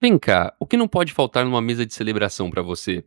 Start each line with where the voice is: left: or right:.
right: Vem cá, o que não pode faltar numa mesa de celebração pra você?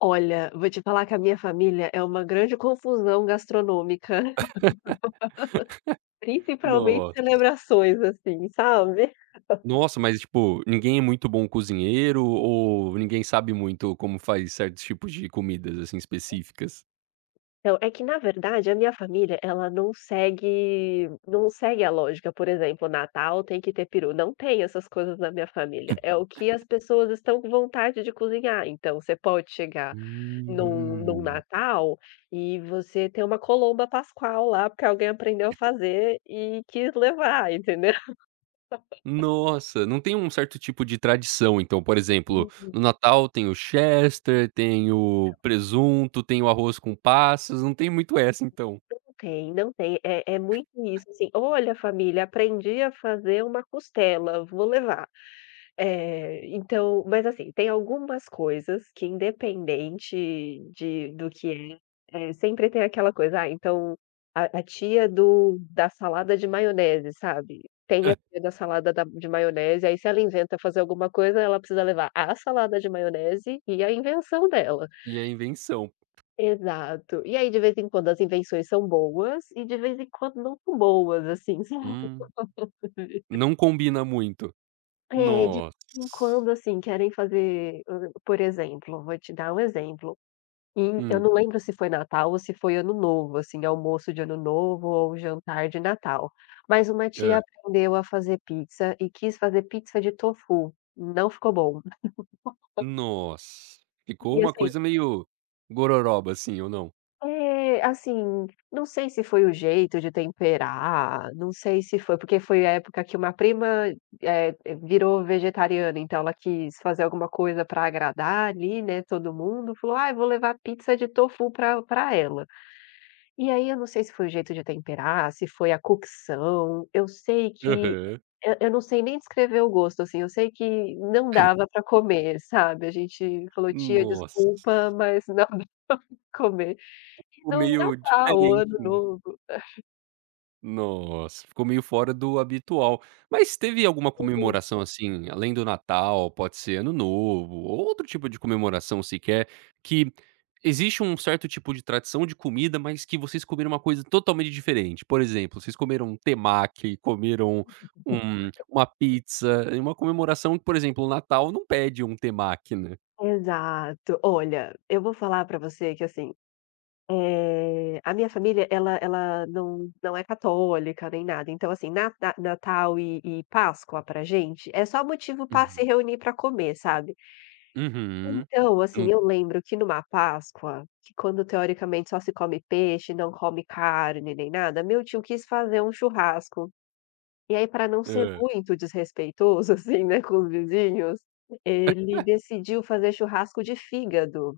left: Olha, vou te falar que a minha família é uma grande confusão gastronômica, principalmente
right: Nossa.
left: celebrações, assim, sabe.
right: Nossa, mas tipo, ninguém é muito bom cozinheiro ou ninguém sabe muito como faz certos tipos de comidas, assim, específicas?
left: Então, é que na verdade a minha família ela não segue a lógica, por exemplo, Natal tem que ter peru, não tem essas coisas na minha família, é o que as pessoas estão com vontade de cozinhar. Então você pode chegar num
right: Hum.
left: Natal e você ter uma colomba pascal lá, porque alguém aprendeu a fazer e quis levar, entendeu.
right: Nossa, não tem um certo tipo de tradição, então, por exemplo, no Natal tem o chester, tem o presunto, tem o arroz com passas, não tem muito essa então.
left: Não tem, não tem. É muito isso, assim: "Olha, família, aprendi a fazer uma costela, vou levar". Então mas assim, tem algumas coisas que independente de do que é, sempre tem aquela coisa: "Ah, então a tia do da salada de maionese", sabe? Tem a tia da salada da de maionese, aí se ela inventa fazer alguma coisa, ela precisa levar a salada de maionese e a invenção dela.
right: E a invenção.
left: Exato. E aí de vez em quando as invenções são boas e de vez em quando não tão boas, assim, sabe.
right: Hum. Não combina muito.
left: É, de
right: Nossa.
left: vez em quando, assim, querem fazer, por exemplo, vou te dar um exemplo, eu
right: Hum.
left: não lembro se foi Natal ou se foi Ano Novo, assim, almoço de Ano Novo ou jantar de Natal, mas uma tia
right: É.
left: aprendeu a fazer pizza e quis fazer pizza de tofu, não ficou bom.
right: Nossa, ficou
left: E
right: uma
left: assim
right: coisa meio gororoba, assim, ou não?
left: É, assim, não sei se foi o jeito de temperar, não sei se foi porque foi a época que uma prima, virou vegetariana, então ela quis fazer alguma coisa para agradar ali, né, todo mundo, falou: "Ai, vou levar pizza de tofu para ela". E aí eu não sei se foi o jeito de temperar, se foi a cocção, eu sei que
right: Aham.
left: eu não sei nem descrever o gosto, assim, eu sei que não dava para comer, sabe, a gente falou: "Tia,
right: Nossa,
left: desculpa, mas não dá pra comer".
right: ficou
left: Não
right: meio
left: Natal, o
right: diferente,
left: Ano
right: né.
left: Novo.
right: Nossa, ficou meio fora do habitual. Mas teve alguma comemoração, assim, além do Natal, pode ser Ano Novo, ou outro tipo de comemoração sequer, que existe um certo tipo de tradição de comida, mas que vocês comeram uma coisa totalmente diferente? Por exemplo, vocês comeram um temaki, comeram uma pizza, em uma comemoração que, por exemplo, o Natal não pede um temaki, né.
left: Exato. Olha, eu vou falar pra você que, assim, a minha família ela não é católica nem nada, então, assim, na Natal e Páscoa pra gente é só motivo pra se
right: Uhum.
left: reunir pra comer, sabe.
right: Uhum.
left: Então,
right: Hum.
left: assim, eu lembro que numa Páscoa, que quando teoricamente só se come peixe, não come carne nem nada, meu tio quis fazer um churrasco. E aí, para não ser
right: Hã.
left: muito desrespeitoso, assim, né, com os vizinhos, ele decidiu fazer churrasco de fígado.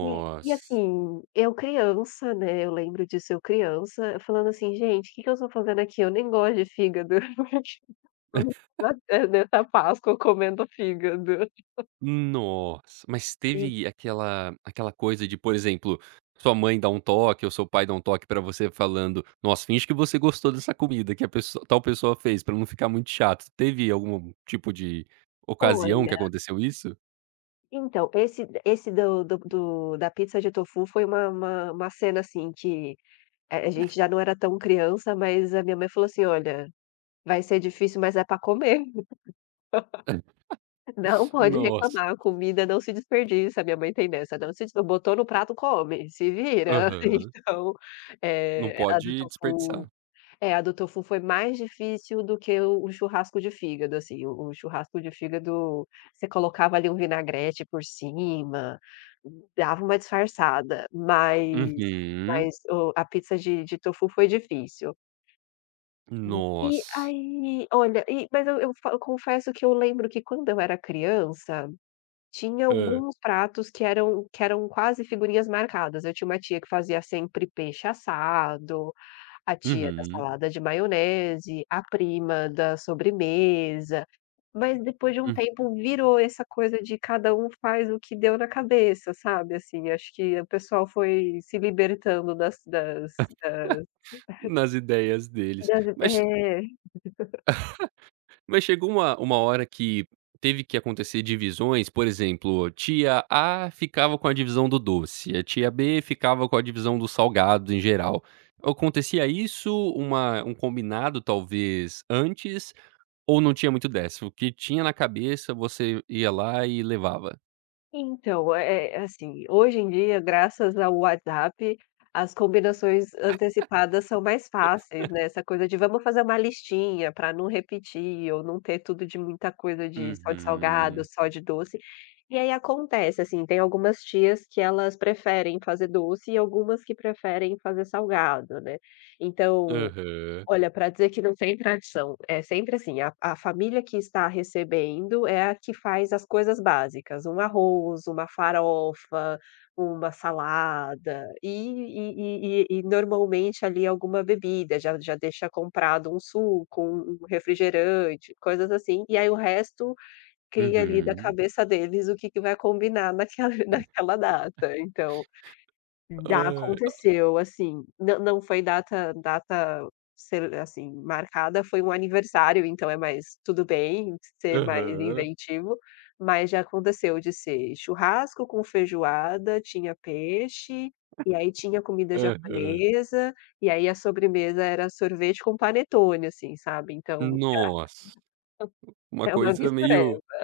left: E assim, eu criança, né, eu lembro disso, eu criança, falando assim: "Gente, o que que eu estou fazendo aqui? Eu nem gosto de fígado. Por nessa Páscoa comendo fígado?".
right: Nossa, mas
left: E
right: teve aquela coisa de, por exemplo, sua mãe dá um toque ou seu pai dá um toque pra você falando: "Nossa, finge que você gostou dessa comida que a pesso tal pessoa fez pra não ficar muito chato". Teve algum tipo de ocasião que
left: olha,
right: aconteceu isso?
left: então, esse do da pizza de tofu foi uma uma cena, assim, que, a gente já não era tão criança, mas a minha mãe falou assim: "Olha, vai ser difícil, mas é para comer. Não pode
right: Nossa.
left: reclamar, a comida não se desperdiça, minha mãe tem dessa, não se des botou no prato, come, se vira".
right: Aham.
left: Então,
right: Não
left: a do
right: pode desperdiçar.
left: tofu é, a do tofu foi mais difícil do que o churrasco de fígado, assim, o churrasco de fígado, você colocava ali um vinagrete por cima, dava uma disfarçada,
right: Uhum.
left: mas o a pizza de tofu foi difícil. E
right: Nossa.
left: aí olha, e mas eu fa eu confesso que eu lembro que quando eu era criança, tinha
right: Hã.
left: alguns pratos que eram quase figurinhas marcadas. Eu tinha uma tia que fazia sempre peixe assado, a tia da
right: Uhum.
left: salada de maionese, a prima da sobremesa, mas depois de um
right: Hum.
left: tempo virou essa coisa de cada um faz o que deu na cabeça, sabe, assim, acho que o pessoal foi se libertando das
right: Nas ideias deles.
left: das é.
right: Mas chegou uma hora que teve que acontecer divisões, por exemplo, tia A ficava com a divisão do doce, a tia B ficava com a divisão do salgado em geral. Acontecia isso, uma um combinado talvez antes, ou não tinha muito dessa? O que tinha na cabeça você ia lá e levava?
left: Então, é assim, hoje em dia, graças ao WhatsApp, as combinações antecipadas são mais fáceis, né, essa coisa de vamos fazer uma listinha para não repetir ou não ter tudo de muita coisa de só de salgado,
right: Uhum.
left: só de doce. E aí acontece, assim, tem algumas tias que elas preferem fazer doce e algumas que preferem fazer salgado, né. Então,
right: Aham.
left: olha, para dizer que não tem tradição, é sempre assim, a família que está recebendo é a que faz as coisas básicas, um arroz, uma farofa, uma salada e normalmente ali alguma bebida, já deixa comprado um suco, um refrigerante, coisas assim, e aí o resto cria ali da
right: Uhum.
left: cabeça deles o que que vai combinar naquela naquela data, então já
right: Ai.
left: aconteceu, assim, nã não foi data ser assim, marcada, foi um aniversário, então é mais tudo bem ser mais
right: Aham.
left: inventivo, mas já aconteceu de ser churrasco com feijoada, tinha peixe, e aí tinha comida
right: Aham.
left: japonesa, e aí a sobremesa era sorvete com panetone, assim, sabe, então
right: Nossa, uma
left: é uma
right: coisa meio.
left: mistureba.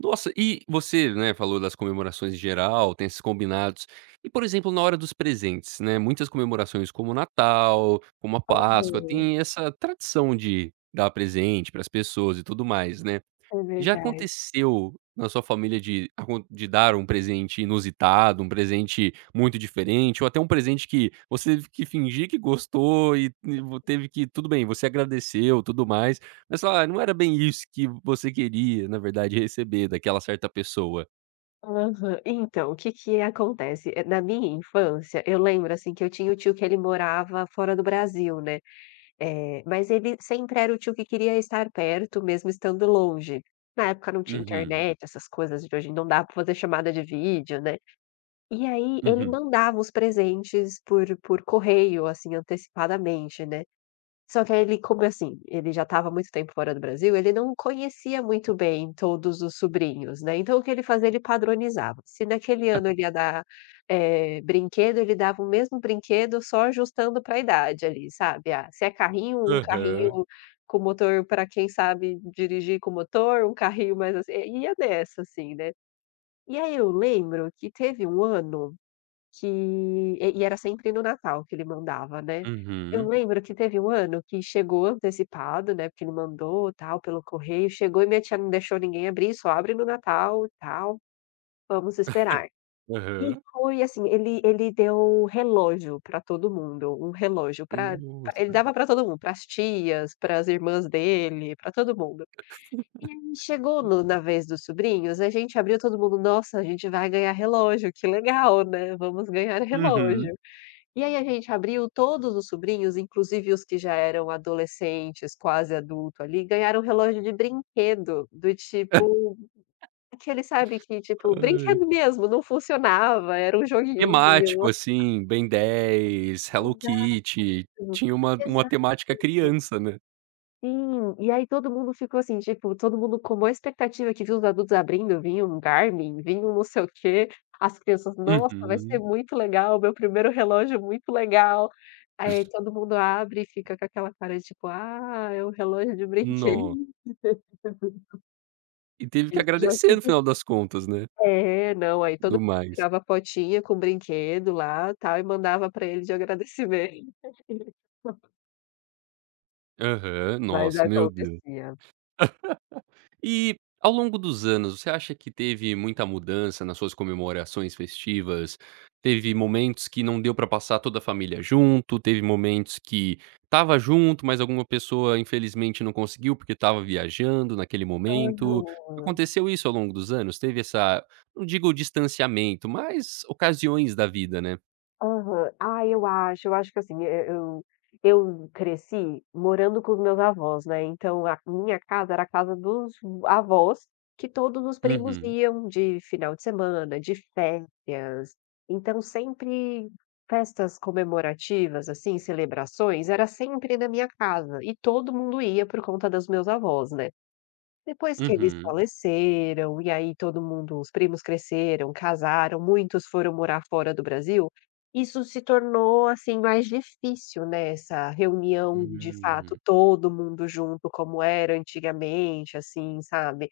right: Nossa, e você, né, falou das comemorações em geral, tem esses combinados. E, por exemplo, na hora dos presentes, né, muitas comemorações como o Natal, como a Páscoa, tem essa tradição de dar presente para as pessoas e tudo mais, né?
left: É, é
right: Já
left: verdade.
right: aconteceu na sua família de acon de dar um presente inusitado, um presente muito diferente ou até um presente que você teve que fingir que gostou e vo teve que tudo bem, você agradeceu, tudo mais, mas falou: "Ah, não era bem isso que você queria, na verdade, receber daquela certa pessoa"?
left: Aham. Então, o que que acontece, na minha infância, eu lembro, assim, que eu tinha o tio que ele morava fora do Brasil, né, mas ele sempre era o tio que queria estar perto, mesmo estando longe. Na época não tinha
right: Uhum,
left: internet, essas coisas de hoje, não dava para fazer chamada de vídeo, né. E aí ele
right: uhum.
left: mandava os presentes por correio, assim, antecipadamente, né. Só que aí ele como assim, ele já estava há muito tempo fora do Brasil, ele não conhecia muito bem todos os sobrinhos, né, então o que ele fazia, ele padronizava. Se naquele ano ele ia dar, brinquedo, ele dava o mesmo brinquedo só ajustando para a idade ali, sabe. Ah, se é carrinho, um
right: Aham.
left: carrinho com motor para quem sabe dirigir com motor, um carrinho mais assim, ia nessa assim, né. E aí eu lembro que teve um ano que era sempre no Natal que ele mandava, né. Eu
right: Uhum.
left: lembro que teve um ano que chegou antecipado, né, porque ele mandou, tal, pelo correio, chegou e minha tia não deixou ninguém abrir, "Só abre no Natal e tal, vamos esperar". E
right: Aham.
left: foi assim, ele deu relógio pra todo mundo, um relógio pra ele
right: Nossa.
left: dava pra todo mundo, para as tias, para as irmãs dele, pra todo mundo. E aí chegou no na vez dos sobrinhos, a gente abriu todo mundo: "Nossa, a gente vai ganhar relógio, que legal, né, vamos ganhar
right: Uhum.
left: relógio". E aí a gente abriu, todos os sobrinhos, inclusive os que já eram adolescentes, quase adulto ali, ganharam um relógio de brinquedo, do tipo, aquele sabe que tipo,
right: Ai.
left: brinquedo mesmo, não funcionava, era um joguinho.
right: Temático, assim, Ben 10, Hello Kitty, tinha uma
left: Exato,
right: temática criança, né.
left: sim, e aí todo mundo ficou assim, tipo, todo mundo com maior expectativa que viu os adultos abrindo, vinha um Garmin, vinha um não sei o quê, as crianças: "Nossa, vai ser
right: Uhum.
left: muito legal, meu primeiro relógio é muito legal". Aí todo mundo abre e fica com aquela cara de tipo: "Ah, é um relógio de
right: No
left: brinquedo".
right: e teve que
left: Isso já
right: agradecer no final
left: aconteceu.
right: das contas, né,
left: É, não, aí todo mundo
right: do mais.
left: tirava a potinha com o brinquedo lá, tal, e mandava pra ele de agradecimento.
right: Aham.
left: Mas
right: Nossa, meu Deus.
left: acontecia.
right: E ao longo dos anos, você acha que teve muita mudança nas suas comemorações festivas? Teve momentos que não deu pra passar toda a família junto, teve momentos que estava junto, mas alguma pessoa infelizmente não conseguiu porque estava viajando naquele momento.
left: Aham.
right: Aconteceu isso ao longo dos anos? Teve essa, não digo distanciamento, mas ocasiões da vida, né?
left: Aham. Ah, eu acho que assim, eu cresci morando com os meus avós, né, então a minha casa era a casa dos avós, que todos os primos
right: Uhum,
left: iam de final de semana, de férias, então sempre festas comemorativas, assim, celebrações, era sempre na minha casa, e todo mundo ia por conta dos meus avós, né. Depois que eles
right: uhum,
left: faleceram, e aí todo mundo os primos cresceram, casaram, muitos foram morar fora do Brasil, isso se tornou, assim, mais difícil, né, essa reunião de fato,
right: hum,
left: todo mundo junto como era antigamente, assim, sabe?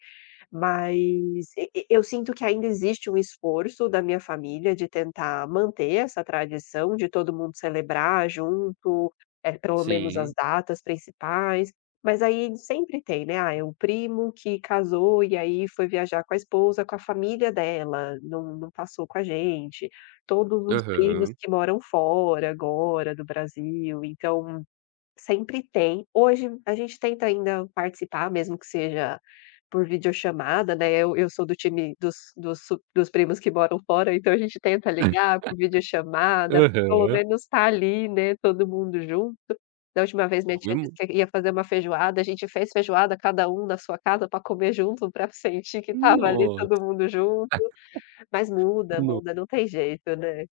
left: Mas eu sinto que ainda existe um esforço da minha família de tentar manter essa tradição de todo mundo celebrar junto, pelo menos as
right: sim,
left: datas principais, mas aí sempre tem, né, ah, é o primo que casou e aí foi viajar com a esposa, com a família dela, não passou com a gente, todos os primos
right: aham,
left: que moram fora agora do Brasil, então sempre tem. Hoje a gente tenta ainda participar, mesmo que seja por videochamada, né, eu sou do time dos primos que moram fora, então a gente tenta ligar por videochamada, pra pelo
right: aham.
left: menos tá ali, né, todo mundo junto. Da última vez minha tia
right: Comemo
left: disse que ia fazer uma feijoada, a gente fez feijoada, cada um na sua casa para comer junto, para sentir que tava ali todo
right: nossa.
left: mundo junto. Mas muda, muda, não tem jeito, né.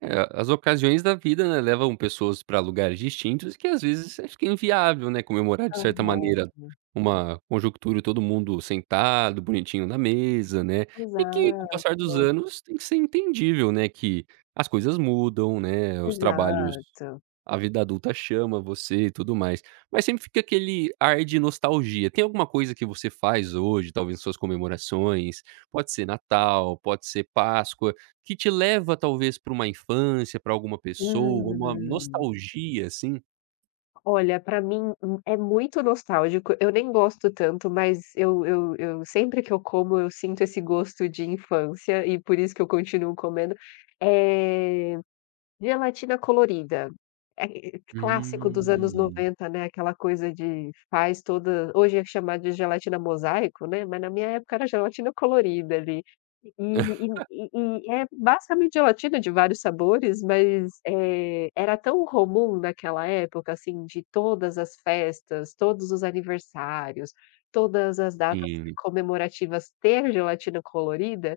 right: É, as ocasiões da vida, né, levam pessoas para lugares distintos que às vezes é fica inviável, né, comemorar de certa
left: Aham.
right: maneira uma conjuntura, todo mundo sentado, bonitinho na mesa, né, e que com o
left: Exato,
right: passar dos anos tem que ser entendível, né, que as coisas mudam, né, os trabalhos
left: exato.
right: a vida adulta chama você e tudo mais. Mas sempre fica aquele ar de nostalgia. Tem alguma coisa que você faz hoje, talvez suas comemorações, pode ser Natal, pode ser Páscoa, que te leva talvez para uma infância, para alguma pessoa, uma
left: Hum.
right: nostalgia, assim?
left: Olha, pra mim, é muito nostálgico. Eu nem gosto tanto, mas eu sempre que eu como, eu sinto esse gosto de infância e por isso que eu continuo comendo. Eh, gelatina colorida. É é clássico dos anos
right: Hum.
left: 90, né, aquela coisa de faz toda hoje é chamado de gelatina mosaico, né, mas na minha época era gelatina colorida ali. E e e e é basicamente gelatina de vários sabores, mas, era tão comum naquela época, assim, de todas as festas, todos os aniversários, todas as datas
right: Sim.
left: comemorativas ter gelatina colorida,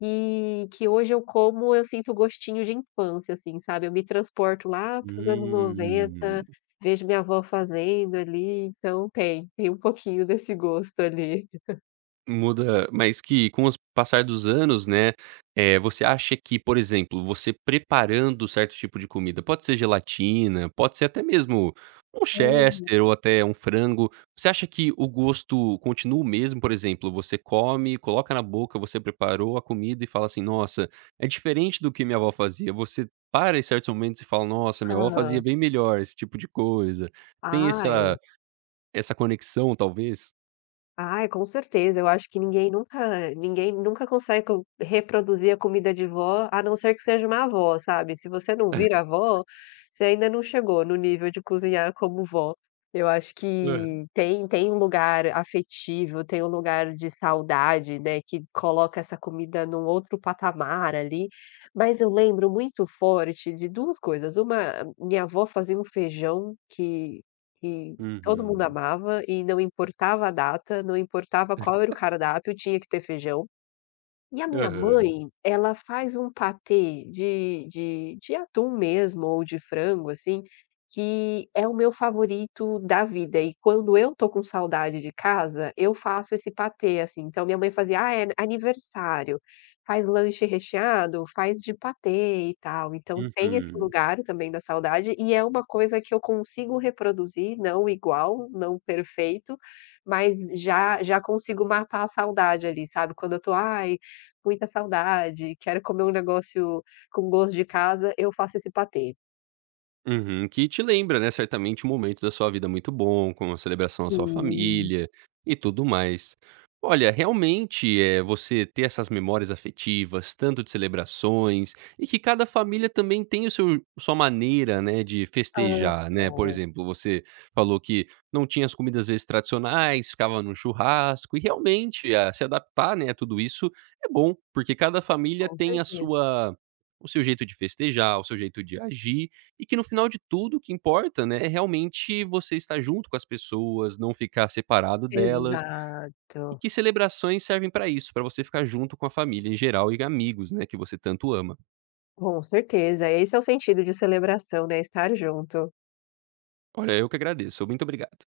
left: e que hoje eu como, eu sinto gostinho de infância, assim, sabe. Eu me transporto lá para os anos
right: Hum.
left: 90, vejo minha avó fazendo ali, então tem, tem um pouquinho desse gosto ali.
right: Muda, mas que com os passar dos anos, né, você acha que, por exemplo, você preparando certo tipo de comida, pode ser gelatina, pode ser até mesmo um
left: Hum.
right: chester ou até um frango, você acha que o gosto continua o mesmo? Por exemplo, você come, coloca na boca, você preparou a comida e fala assim: "Nossa, é diferente do que minha avó fazia". Você para em certos momentos e fala: "Nossa, minha avó fazia
left: Hã.
right: bem melhor esse tipo de coisa". Tem essa
left: Ai.
right: essa conexão, talvez?
left: Ai, com certeza. Eu acho que ninguém nunca consegue co reproduzir a comida de vó, a não ser que seja uma avó, sabe. Se você não vira avó, você ainda não chegou no nível de cozinhar como vó. Eu acho
right: Aham.
left: que tem um lugar afetivo, tem um lugar de saudade, né, que coloca essa comida num outro patamar ali. Mas eu lembro muito forte de 2 coisas. Uma, minha avó fazia um feijão que todo mundo
right: Uhum.
left: amava e não importava a data, não importava qual era o cardápio, tinha que ter feijão. E a minha
right: Aham.
left: mãe, ela faz um patê de atum mesmo ou de frango, assim, que é o meu favorito da vida e quando eu tô com saudade de casa, eu faço esse patê, assim. Então minha mãe fazia: "Ah, é aniversário, faz lanche recheado, faz de patê e tal". Então tem esse
right: Uhum.
left: lugar também da saudade e é uma coisa que eu consigo reproduzir, não igual, não perfeito, mas já consigo matar a saudade ali, sabe. Quando eu tô: "Ai, muita saudade, quero comer um negócio com gosto de casa, eu faço esse patê".
right: Uhum, que te lembra, né, certamente um momento da sua vida muito bom, com a celebração à sua
left: Sim.
right: família e tudo mais. Olha, realmente, é você ter essas memórias afetivas, tanto de celebrações, e que cada família também tem o seu sua maneira, né, de
left: Aham,
right: festejar, né. Por exemplo, você falou que não tinha as comidas, às vezes, tradicionais, ficava num churrasco, e realmente, ah, se adaptar, né, a tudo isso é bom, porque cada família
left: com
right: tem a
left: certeza.
right: sua o seu jeito de festejar, o seu jeito de agir e que no final de tudo o que importa, né, é realmente você estar junto com as pessoas, não ficar separado delas, e
left: Exato,
right: que celebrações servem para isso, para você ficar junto com a família em geral e amigos, né, que você tanto ama.
left: com certeza, esse é o sentido de celebração, né, estar junto.
right: Olha, eu que agradeço, muito obrigado.